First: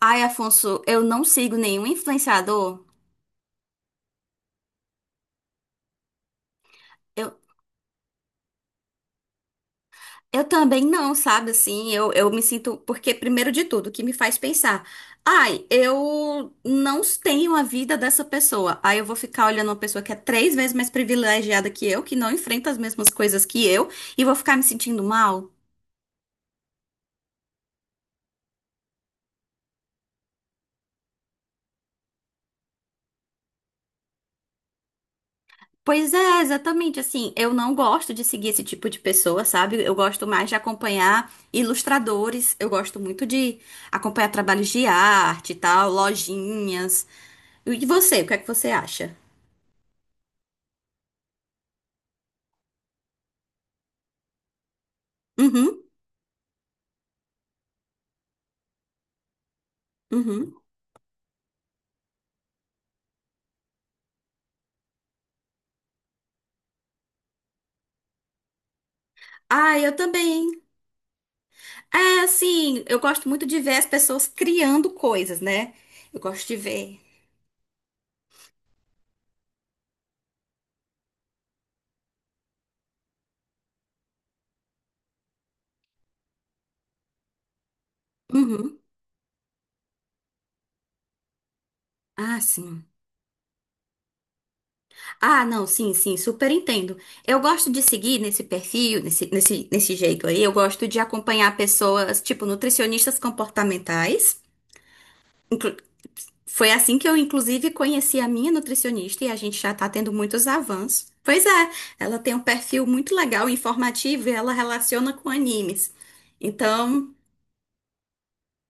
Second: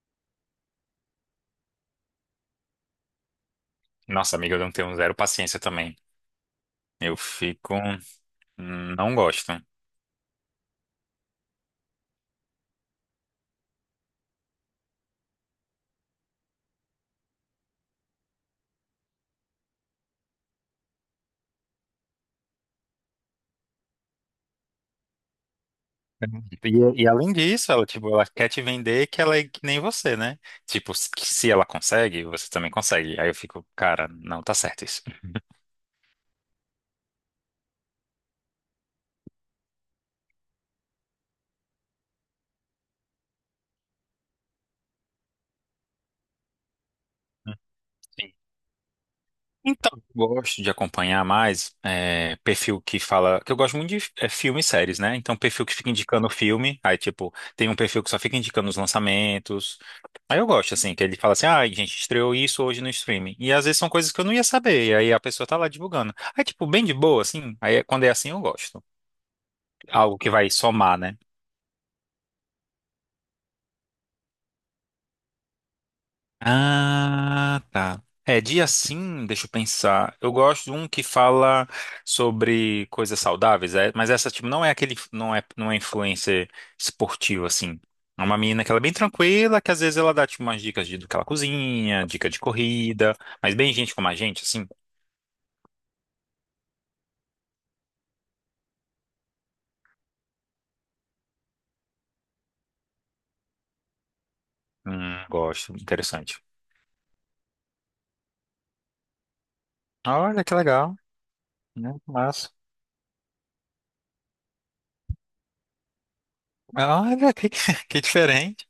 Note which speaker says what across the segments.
Speaker 1: Ai, Afonso, eu não sigo nenhum influenciador.
Speaker 2: Nossa, amiga, eu não tenho zero paciência também. Eu
Speaker 1: Eu,
Speaker 2: fico. Não gosto.
Speaker 1: eu também não, sabe? Assim, eu me sinto. Porque, primeiro de tudo, o que me faz pensar? Ai, eu não tenho a vida dessa pessoa. Aí eu vou ficar olhando uma pessoa que é três vezes mais privilegiada que eu, que não enfrenta as mesmas coisas que eu, e vou ficar me sentindo mal.
Speaker 2: E além disso, ela, tipo, ela quer te vender que ela é que nem você, né? Tipo, se ela consegue, você também consegue. Aí eu fico, cara, não tá certo isso.
Speaker 1: Pois é, exatamente assim. Eu não gosto de seguir esse tipo de pessoa, sabe? Eu gosto mais de acompanhar ilustradores, eu gosto muito de acompanhar trabalhos de arte e tal, lojinhas. E você, o
Speaker 2: Sim.
Speaker 1: que é que você acha?
Speaker 2: Então, eu gosto de acompanhar mais perfil que fala. Que eu gosto muito de filme e séries, né? Então, perfil que
Speaker 1: Uhum,
Speaker 2: fica indicando filme. Aí, tipo, tem um perfil que só fica indicando os lançamentos. Aí eu
Speaker 1: uhum.
Speaker 2: gosto, assim, que ele fala assim, ah, a gente estreou isso hoje no streaming. E às vezes são coisas que eu não ia saber, e aí a pessoa tá lá divulgando. Aí, tipo, bem de boa, assim, quando é assim eu gosto.
Speaker 1: Ah, eu
Speaker 2: Algo que
Speaker 1: também.
Speaker 2: vai somar, né?
Speaker 1: É, assim, eu gosto muito de ver as pessoas criando coisas, né? Eu gosto de ver.
Speaker 2: Ah, tá. É, dia sim, deixa eu pensar. Eu gosto de um que fala sobre coisas saudáveis, mas essa, tipo, não é aquele, não é influencer esportiva, assim. É uma menina que
Speaker 1: Uhum.
Speaker 2: ela é bem tranquila, que às vezes ela dá, tipo, umas dicas de, do que ela cozinha, dica de
Speaker 1: Ah, sim.
Speaker 2: corrida, mas bem gente como a gente, assim.
Speaker 1: Ah, não, sim, sim, super entendo. Eu gosto de seguir nesse perfil, nesse jeito aí. Eu gosto de acompanhar pessoas, tipo, nutricionistas comportamentais.
Speaker 2: Gosto,
Speaker 1: Inclu-
Speaker 2: interessante.
Speaker 1: Foi assim que eu, inclusive, conheci a minha nutricionista e a gente já tá tendo
Speaker 2: Olha
Speaker 1: muitos
Speaker 2: que legal,
Speaker 1: avanços. Pois é,
Speaker 2: né?
Speaker 1: ela tem um
Speaker 2: Massa.
Speaker 1: perfil muito legal, informativo, e ela relaciona com animes. Então,
Speaker 2: Olha que, que diferente.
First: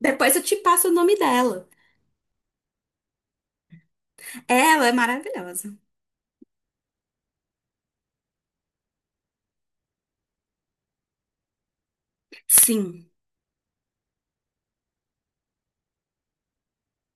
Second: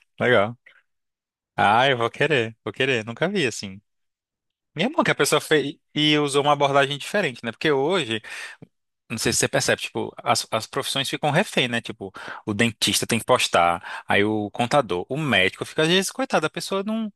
Speaker 1: depois eu te
Speaker 2: Legal.
Speaker 1: passo o nome dela.
Speaker 2: Ah, eu vou querer, vou querer. Nunca vi assim. E
Speaker 1: Ela
Speaker 2: é
Speaker 1: é
Speaker 2: bom que a pessoa
Speaker 1: maravilhosa.
Speaker 2: fez e usou uma abordagem diferente, né? Porque hoje, não sei se você percebe, tipo, as profissões ficam refém, né? Tipo, o dentista
Speaker 1: Sim,
Speaker 2: tem que postar, aí o contador, o médico fica, às vezes, coitado, a pessoa não.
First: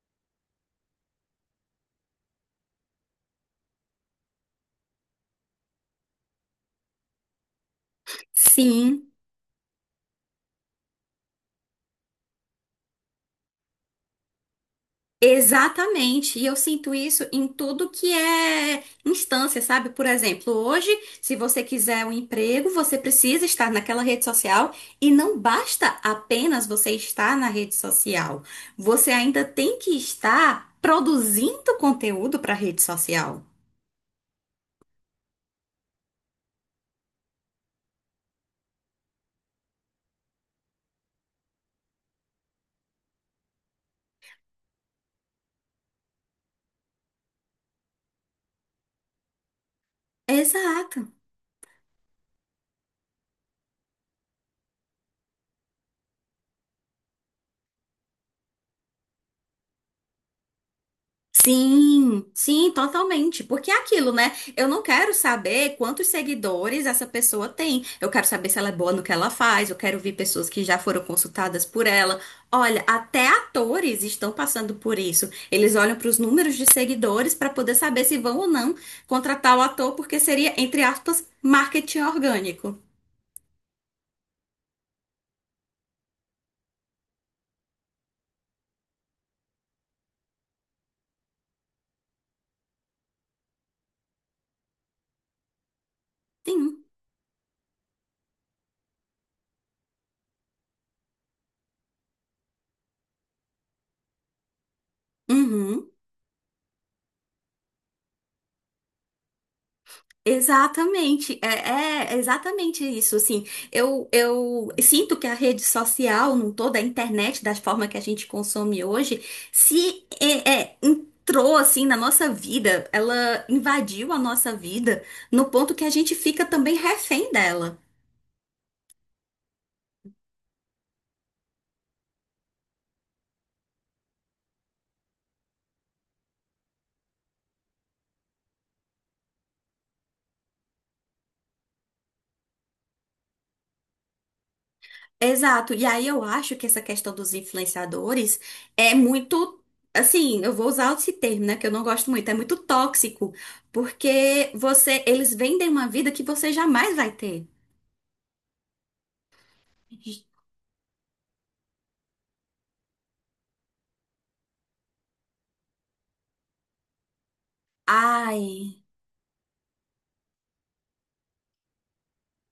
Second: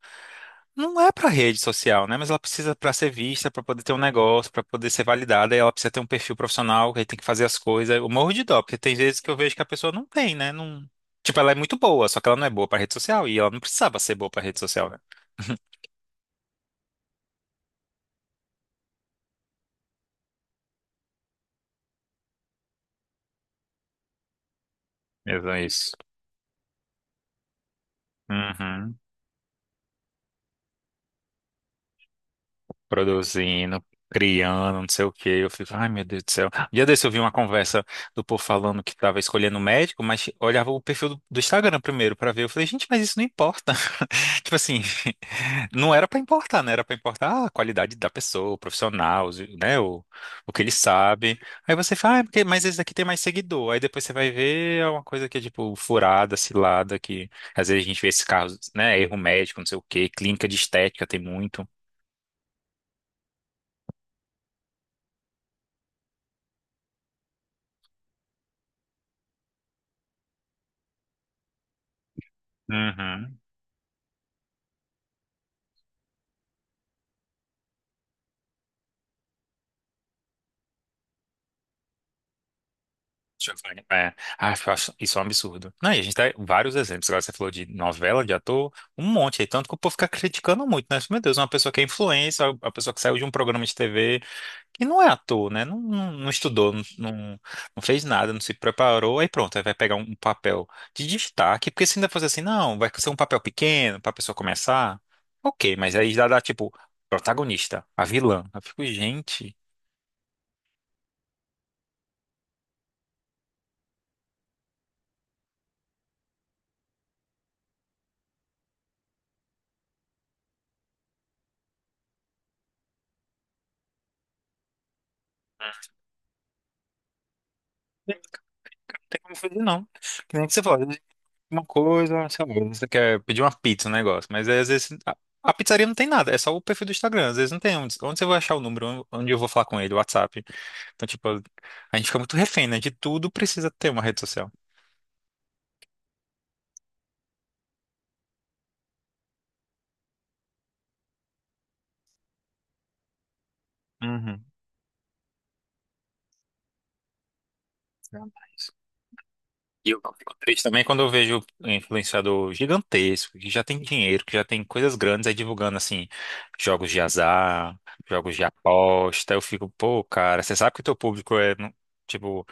Speaker 2: Não é para rede social, né? Mas ela precisa para ser vista, para poder ter um negócio, para poder ser validada, e ela precisa ter um perfil profissional, que aí tem que fazer as coisas. Eu morro de dó, porque tem
Speaker 1: sim.
Speaker 2: vezes que eu vejo que a pessoa não tem, né? Não. Tipo, ela é muito boa, só que ela não é boa para rede social e ela não precisava ser boa para rede social, né?
Speaker 1: Exatamente, e eu sinto isso em tudo que é instância, sabe? Por exemplo, hoje, se você quiser um emprego, você precisa estar naquela rede social e não
Speaker 2: Mesmo
Speaker 1: basta
Speaker 2: isso.
Speaker 1: apenas você estar na rede social,
Speaker 2: Uhum.
Speaker 1: você ainda tem que estar produzindo conteúdo para a rede social.
Speaker 2: Produzindo, criando, não sei o quê. Eu fico, ai meu Deus do céu. Um dia desse eu vi uma conversa do povo falando que tava escolhendo médico, mas olhava o perfil do Instagram primeiro pra ver. Eu falei, gente, mas isso não importa. Tipo assim, não era pra importar, né? Era pra importar a qualidade da pessoa, o profissional, né? O que ele
Speaker 1: Exato.
Speaker 2: sabe. Aí você fala, ah, é porque, mas esse daqui tem mais seguidor. Aí depois você vai ver é uma coisa que é tipo furada, cilada, que às vezes a gente vê esses carros, né? Erro médico, não sei o quê, clínica de estética tem muito.
Speaker 1: Sim, sim, totalmente. Porque é aquilo, né? Eu não quero saber quantos seguidores essa pessoa tem. Eu quero saber se ela é boa no que ela faz. Eu quero ver pessoas que já foram consultadas por ela. Olha, até
Speaker 2: Uhum.
Speaker 1: atores estão passando por isso. Eles olham para os números de seguidores para poder saber se vão ou não contratar o ator, porque seria, entre aspas, marketing orgânico.
Speaker 2: Deixa eu ver. É, ah, eu acho isso é um absurdo. Não, e a gente tem vários exemplos. Agora você falou de novela, de ator, um monte aí. Tanto que o povo fica criticando muito, né? Tipo, meu Deus, uma pessoa que é influencer, uma pessoa que saiu de um programa de TV, que não é ator, né? Não estudou,
Speaker 1: Sim.
Speaker 2: não fez nada, não se preparou. Aí pronto, aí vai pegar um papel de destaque. Porque se ainda fosse assim, não, vai ser um papel pequeno pra pessoa começar. Ok,
Speaker 1: Uhum.
Speaker 2: mas aí já dá tipo, protagonista, a vilã. Eu fico, gente.
Speaker 1: Exatamente, é exatamente isso, assim, eu sinto que a rede social, não toda a internet, da forma que a gente consome hoje, se entrou, assim, na nossa vida, ela invadiu a nossa vida, no ponto que a gente fica também refém dela.
Speaker 2: Não tem como fazer, não. Que nem que você falou. Uma coisa, sei lá, você quer pedir uma pizza, um negócio, mas aí, às vezes a pizzaria não tem nada, é só o perfil do Instagram, às vezes não tem onde, onde você vai achar o número, onde eu vou falar com ele, o WhatsApp. Então, tipo, a gente fica muito refém, né? De tudo precisa ter uma rede social.
Speaker 1: Exato. E aí eu acho que essa questão dos influenciadores é muito, assim, eu vou usar esse termo, né, que eu não gosto muito, é muito tóxico,
Speaker 2: Uhum.
Speaker 1: porque você, eles vendem uma vida que você jamais vai ter.
Speaker 2: Jamais. E eu fico triste também quando eu vejo um influenciador gigantesco, que já tem dinheiro, que já tem coisas grandes aí divulgando, assim, jogos de azar, jogos de
Speaker 1: Ai.
Speaker 2: aposta. Eu fico, pô, cara, você sabe que o teu público tipo,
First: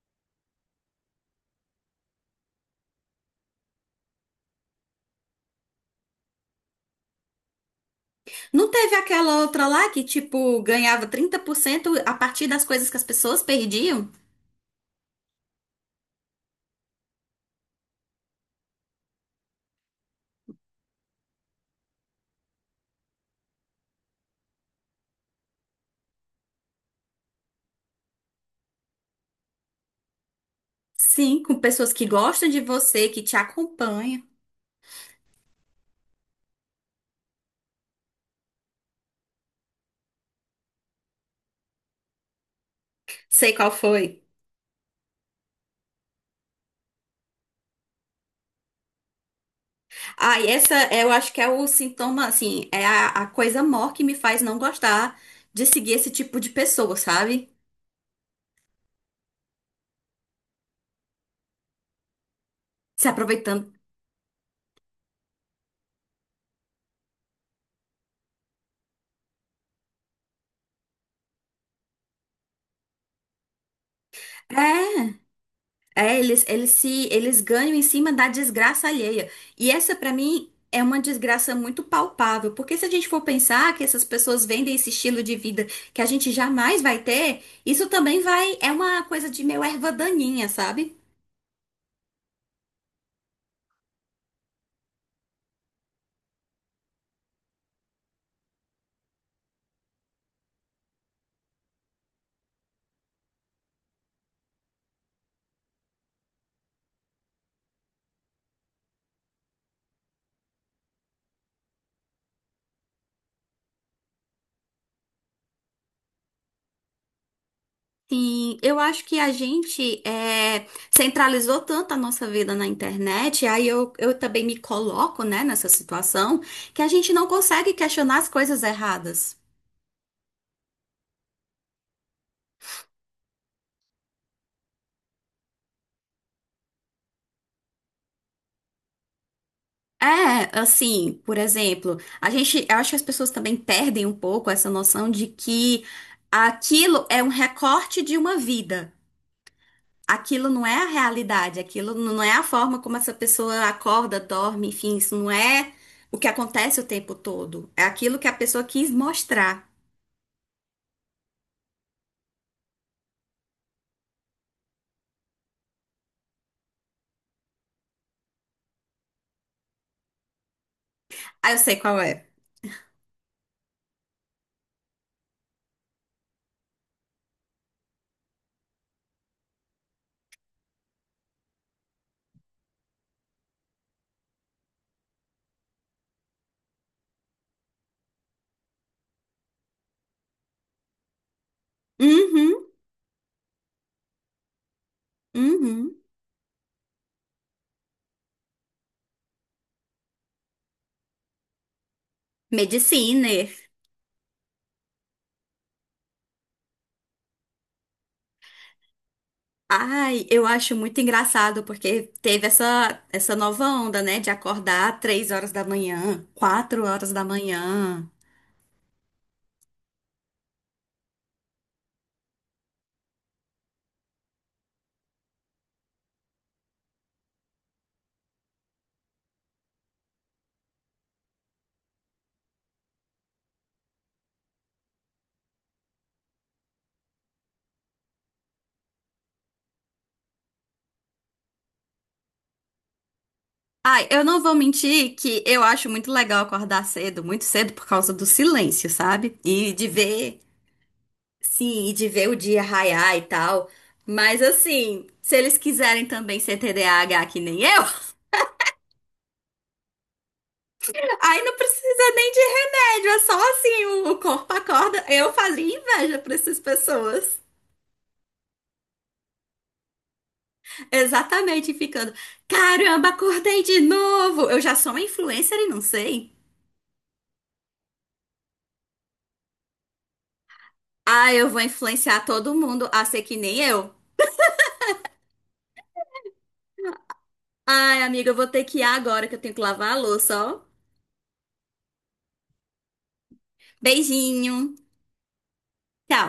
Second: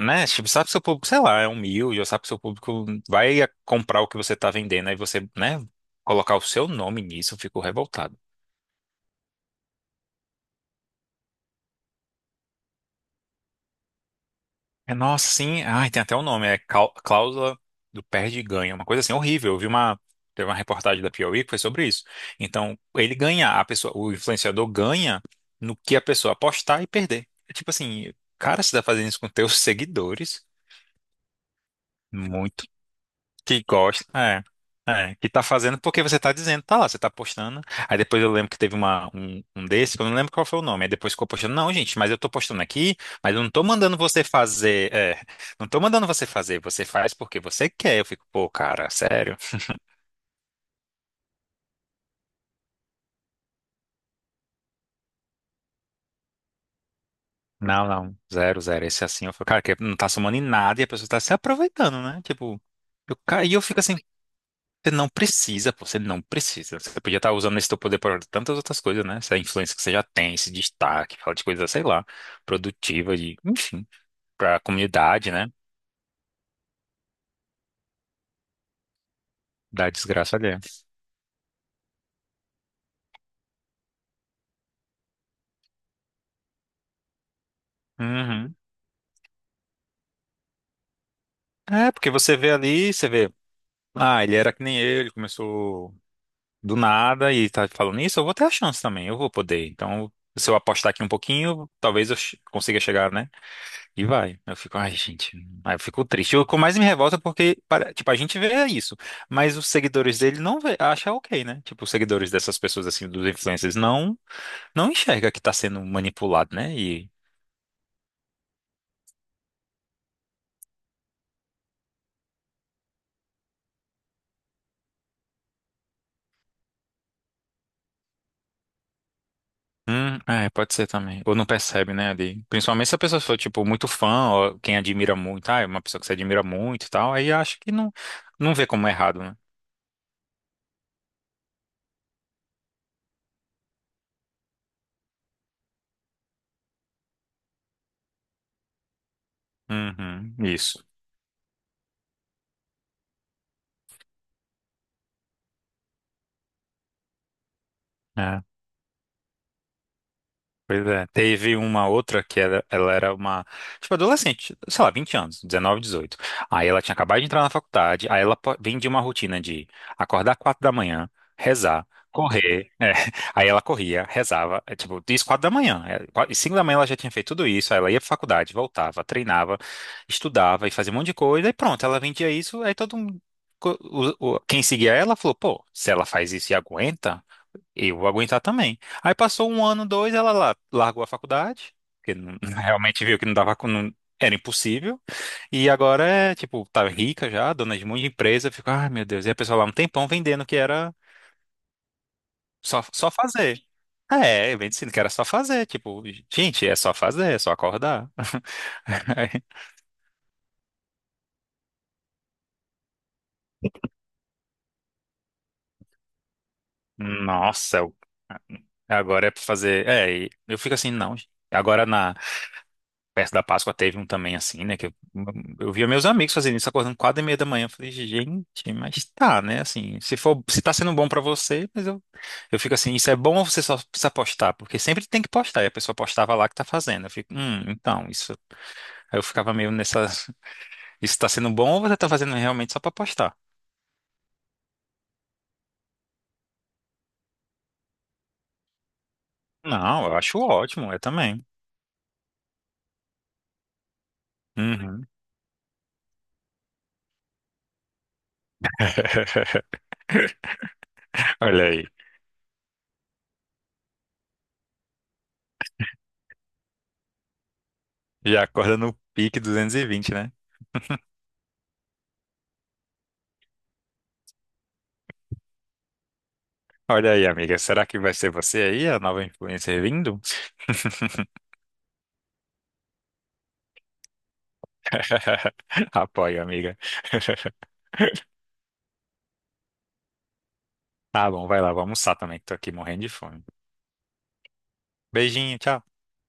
Speaker 2: né? Tipo, sabe que seu público, sei lá, é humilde, ou sabe que seu público vai comprar o que você tá vendendo, aí você, né, colocar o seu nome nisso, eu fico revoltado.
Speaker 1: Não teve aquela outra lá que, tipo, ganhava 30% a partir das coisas que as pessoas perdiam?
Speaker 2: É, nossa, sim, ai, tem até o um nome, é cláusula do perde e ganha, uma coisa assim horrível. Teve uma reportagem da Piauí que foi sobre isso. Então, ele ganha, a pessoa, o influenciador ganha no que a pessoa apostar e perder. É tipo assim, cara, você tá fazendo isso com teus seguidores?
Speaker 1: Sim, com pessoas que gostam de você, que te
Speaker 2: Que gosta,
Speaker 1: acompanham.
Speaker 2: que tá fazendo porque você tá dizendo, tá lá, você tá postando. Aí depois eu lembro que teve um desse, que eu não lembro qual foi o nome. Aí depois ficou postando, não, gente, mas eu tô postando aqui, mas eu não
Speaker 1: Sei
Speaker 2: tô
Speaker 1: qual
Speaker 2: mandando
Speaker 1: foi.
Speaker 2: você fazer, não tô mandando você fazer, você faz porque você quer. Eu fico, pô, cara, sério?
Speaker 1: Ah, e essa é, eu acho que é o sintoma, assim, é a coisa maior que me faz não gostar de seguir esse tipo de pessoa, sabe?
Speaker 2: Não, não, zero, zero. Esse é assim, eu fico, cara, que não tá somando em nada e a pessoa tá se aproveitando, né? Tipo,
Speaker 1: Se
Speaker 2: e eu
Speaker 1: aproveitando.
Speaker 2: fico assim, você não precisa, pô, você não precisa. Você podia estar usando esse teu poder para tantas outras coisas, né? Essa influência que você já tem, esse destaque, fala de coisas, sei lá, produtiva, de, enfim, pra
Speaker 1: É,
Speaker 2: comunidade, né?
Speaker 1: eles, eles se, eles ganham em cima da desgraça alheia. E
Speaker 2: Da
Speaker 1: essa, pra
Speaker 2: desgraça
Speaker 1: mim,
Speaker 2: alheia.
Speaker 1: é uma desgraça muito palpável, porque se a gente for pensar que essas pessoas vendem esse estilo de vida que a gente jamais vai ter, isso também
Speaker 2: Uhum.
Speaker 1: vai, é uma coisa de meio erva daninha, sabe?
Speaker 2: É, porque você vê ali, você vê, ah, ele era que nem eu, ele começou do nada e tá falando isso, eu vou ter a chance também, eu vou poder. Então, se eu apostar aqui um pouquinho, talvez eu consiga chegar, né? E vai. Eu fico, ai, gente. Aí eu fico triste. O que mais me revolta é porque, tipo, a gente vê isso, mas os seguidores dele não vê, acha ok, né? Tipo, os seguidores dessas pessoas, assim, dos influencers, não enxerga que tá sendo manipulado, né? E.
Speaker 1: Sim, eu acho que a gente centralizou tanto a nossa vida na internet, aí eu também me coloco, né, nessa situação, que a gente não consegue questionar as coisas erradas.
Speaker 2: É, pode ser também. Ou não percebe, né, ali. Principalmente se a pessoa for, tipo, muito fã, ou quem admira muito, ah, é uma pessoa que você admira muito e tal, aí acha que não, não vê como errado, né?
Speaker 1: É, assim, por exemplo, a gente, eu acho que as pessoas também perdem um pouco essa noção de que aquilo é um recorte de uma vida.
Speaker 2: Uhum,
Speaker 1: Aquilo não é
Speaker 2: isso.
Speaker 1: a realidade, aquilo não é a forma como essa pessoa acorda, dorme, enfim, isso não é o que acontece o tempo todo. É aquilo que a
Speaker 2: É.
Speaker 1: pessoa quis mostrar.
Speaker 2: Pois é. Teve uma outra que era, ela era uma, tipo, adolescente, sei lá, 20 anos, 19 18. Aí ela tinha acabado de entrar na faculdade, aí vem de uma rotina de acordar 4 da manhã,
Speaker 1: Ah, eu sei
Speaker 2: rezar,
Speaker 1: qual é.
Speaker 2: correr. É. Aí ela corria, rezava, tipo, isso 4 da manhã. E 5 da manhã ela já tinha feito tudo isso, aí ela ia pra faculdade, voltava, treinava, estudava e fazia um monte de coisa, e pronto, ela vendia isso, aí todo mundo. Quem seguia ela falou, pô, se ela faz isso e aguenta. Eu vou aguentar também. Aí passou um ano, dois, largou a faculdade, porque não-
Speaker 1: Uhum,
Speaker 2: realmente viu que não dava, com- não- era impossível. E
Speaker 1: uhum.
Speaker 2: agora é, tipo, tá rica já, dona de muita empresa, fica, ai meu Deus, e a pessoa lá um tempão vendendo que era só
Speaker 1: Mediciner.
Speaker 2: fazer. É, vendendo que era só fazer, tipo, gente, é só fazer, é só acordar.
Speaker 1: Ai, eu acho muito engraçado porque teve essa, nova onda, né, de acordar 3 horas da manhã, quatro horas da
Speaker 2: Nossa, eu-
Speaker 1: manhã.
Speaker 2: agora é pra fazer. É, e eu fico assim, não. Agora na Perto da Páscoa teve um também assim, né? Eu via meus amigos fazendo isso, acordando 4h30 da manhã. Eu falei, gente, mas tá, né? Assim, se for, se tá sendo bom pra você, eu fico assim, isso é bom ou você só precisa postar? Porque sempre tem que postar, e a pessoa postava lá que tá fazendo. Eu fico, então, isso. Aí eu ficava meio nessa, isso tá sendo bom ou você tá fazendo realmente só pra postar?
Speaker 1: Ai, eu não vou mentir que eu acho muito legal acordar cedo, muito cedo por causa do silêncio, sabe? E de
Speaker 2: Não, eu
Speaker 1: ver.
Speaker 2: acho ótimo, eu também.
Speaker 1: Sim, e de ver o dia raiar e tal. Mas assim,
Speaker 2: Uhum.
Speaker 1: se eles quiserem também ser TDAH que nem eu, aí não
Speaker 2: Olha aí,
Speaker 1: precisa nem de remédio, é só assim, o corpo acorda. Eu fazia inveja pra essas pessoas.
Speaker 2: já acorda no pique 220, né?
Speaker 1: Exatamente, ficando, caramba, acordei de novo. Eu já sou uma influencer e não sei.
Speaker 2: Olha aí, amiga. Será que vai ser você aí, a nova influencer vindo?
Speaker 1: Ah, eu vou influenciar todo mundo a ser que nem eu.
Speaker 2: Apoio, amiga.
Speaker 1: Ai, amiga, eu vou ter que ir agora que eu tenho que lavar a louça, ó.
Speaker 2: Tá bom, vai lá, vou almoçar também, que tô aqui morrendo de fome.
Speaker 1: Beijinho.
Speaker 2: Beijinho, tchau.
Speaker 1: Tchau.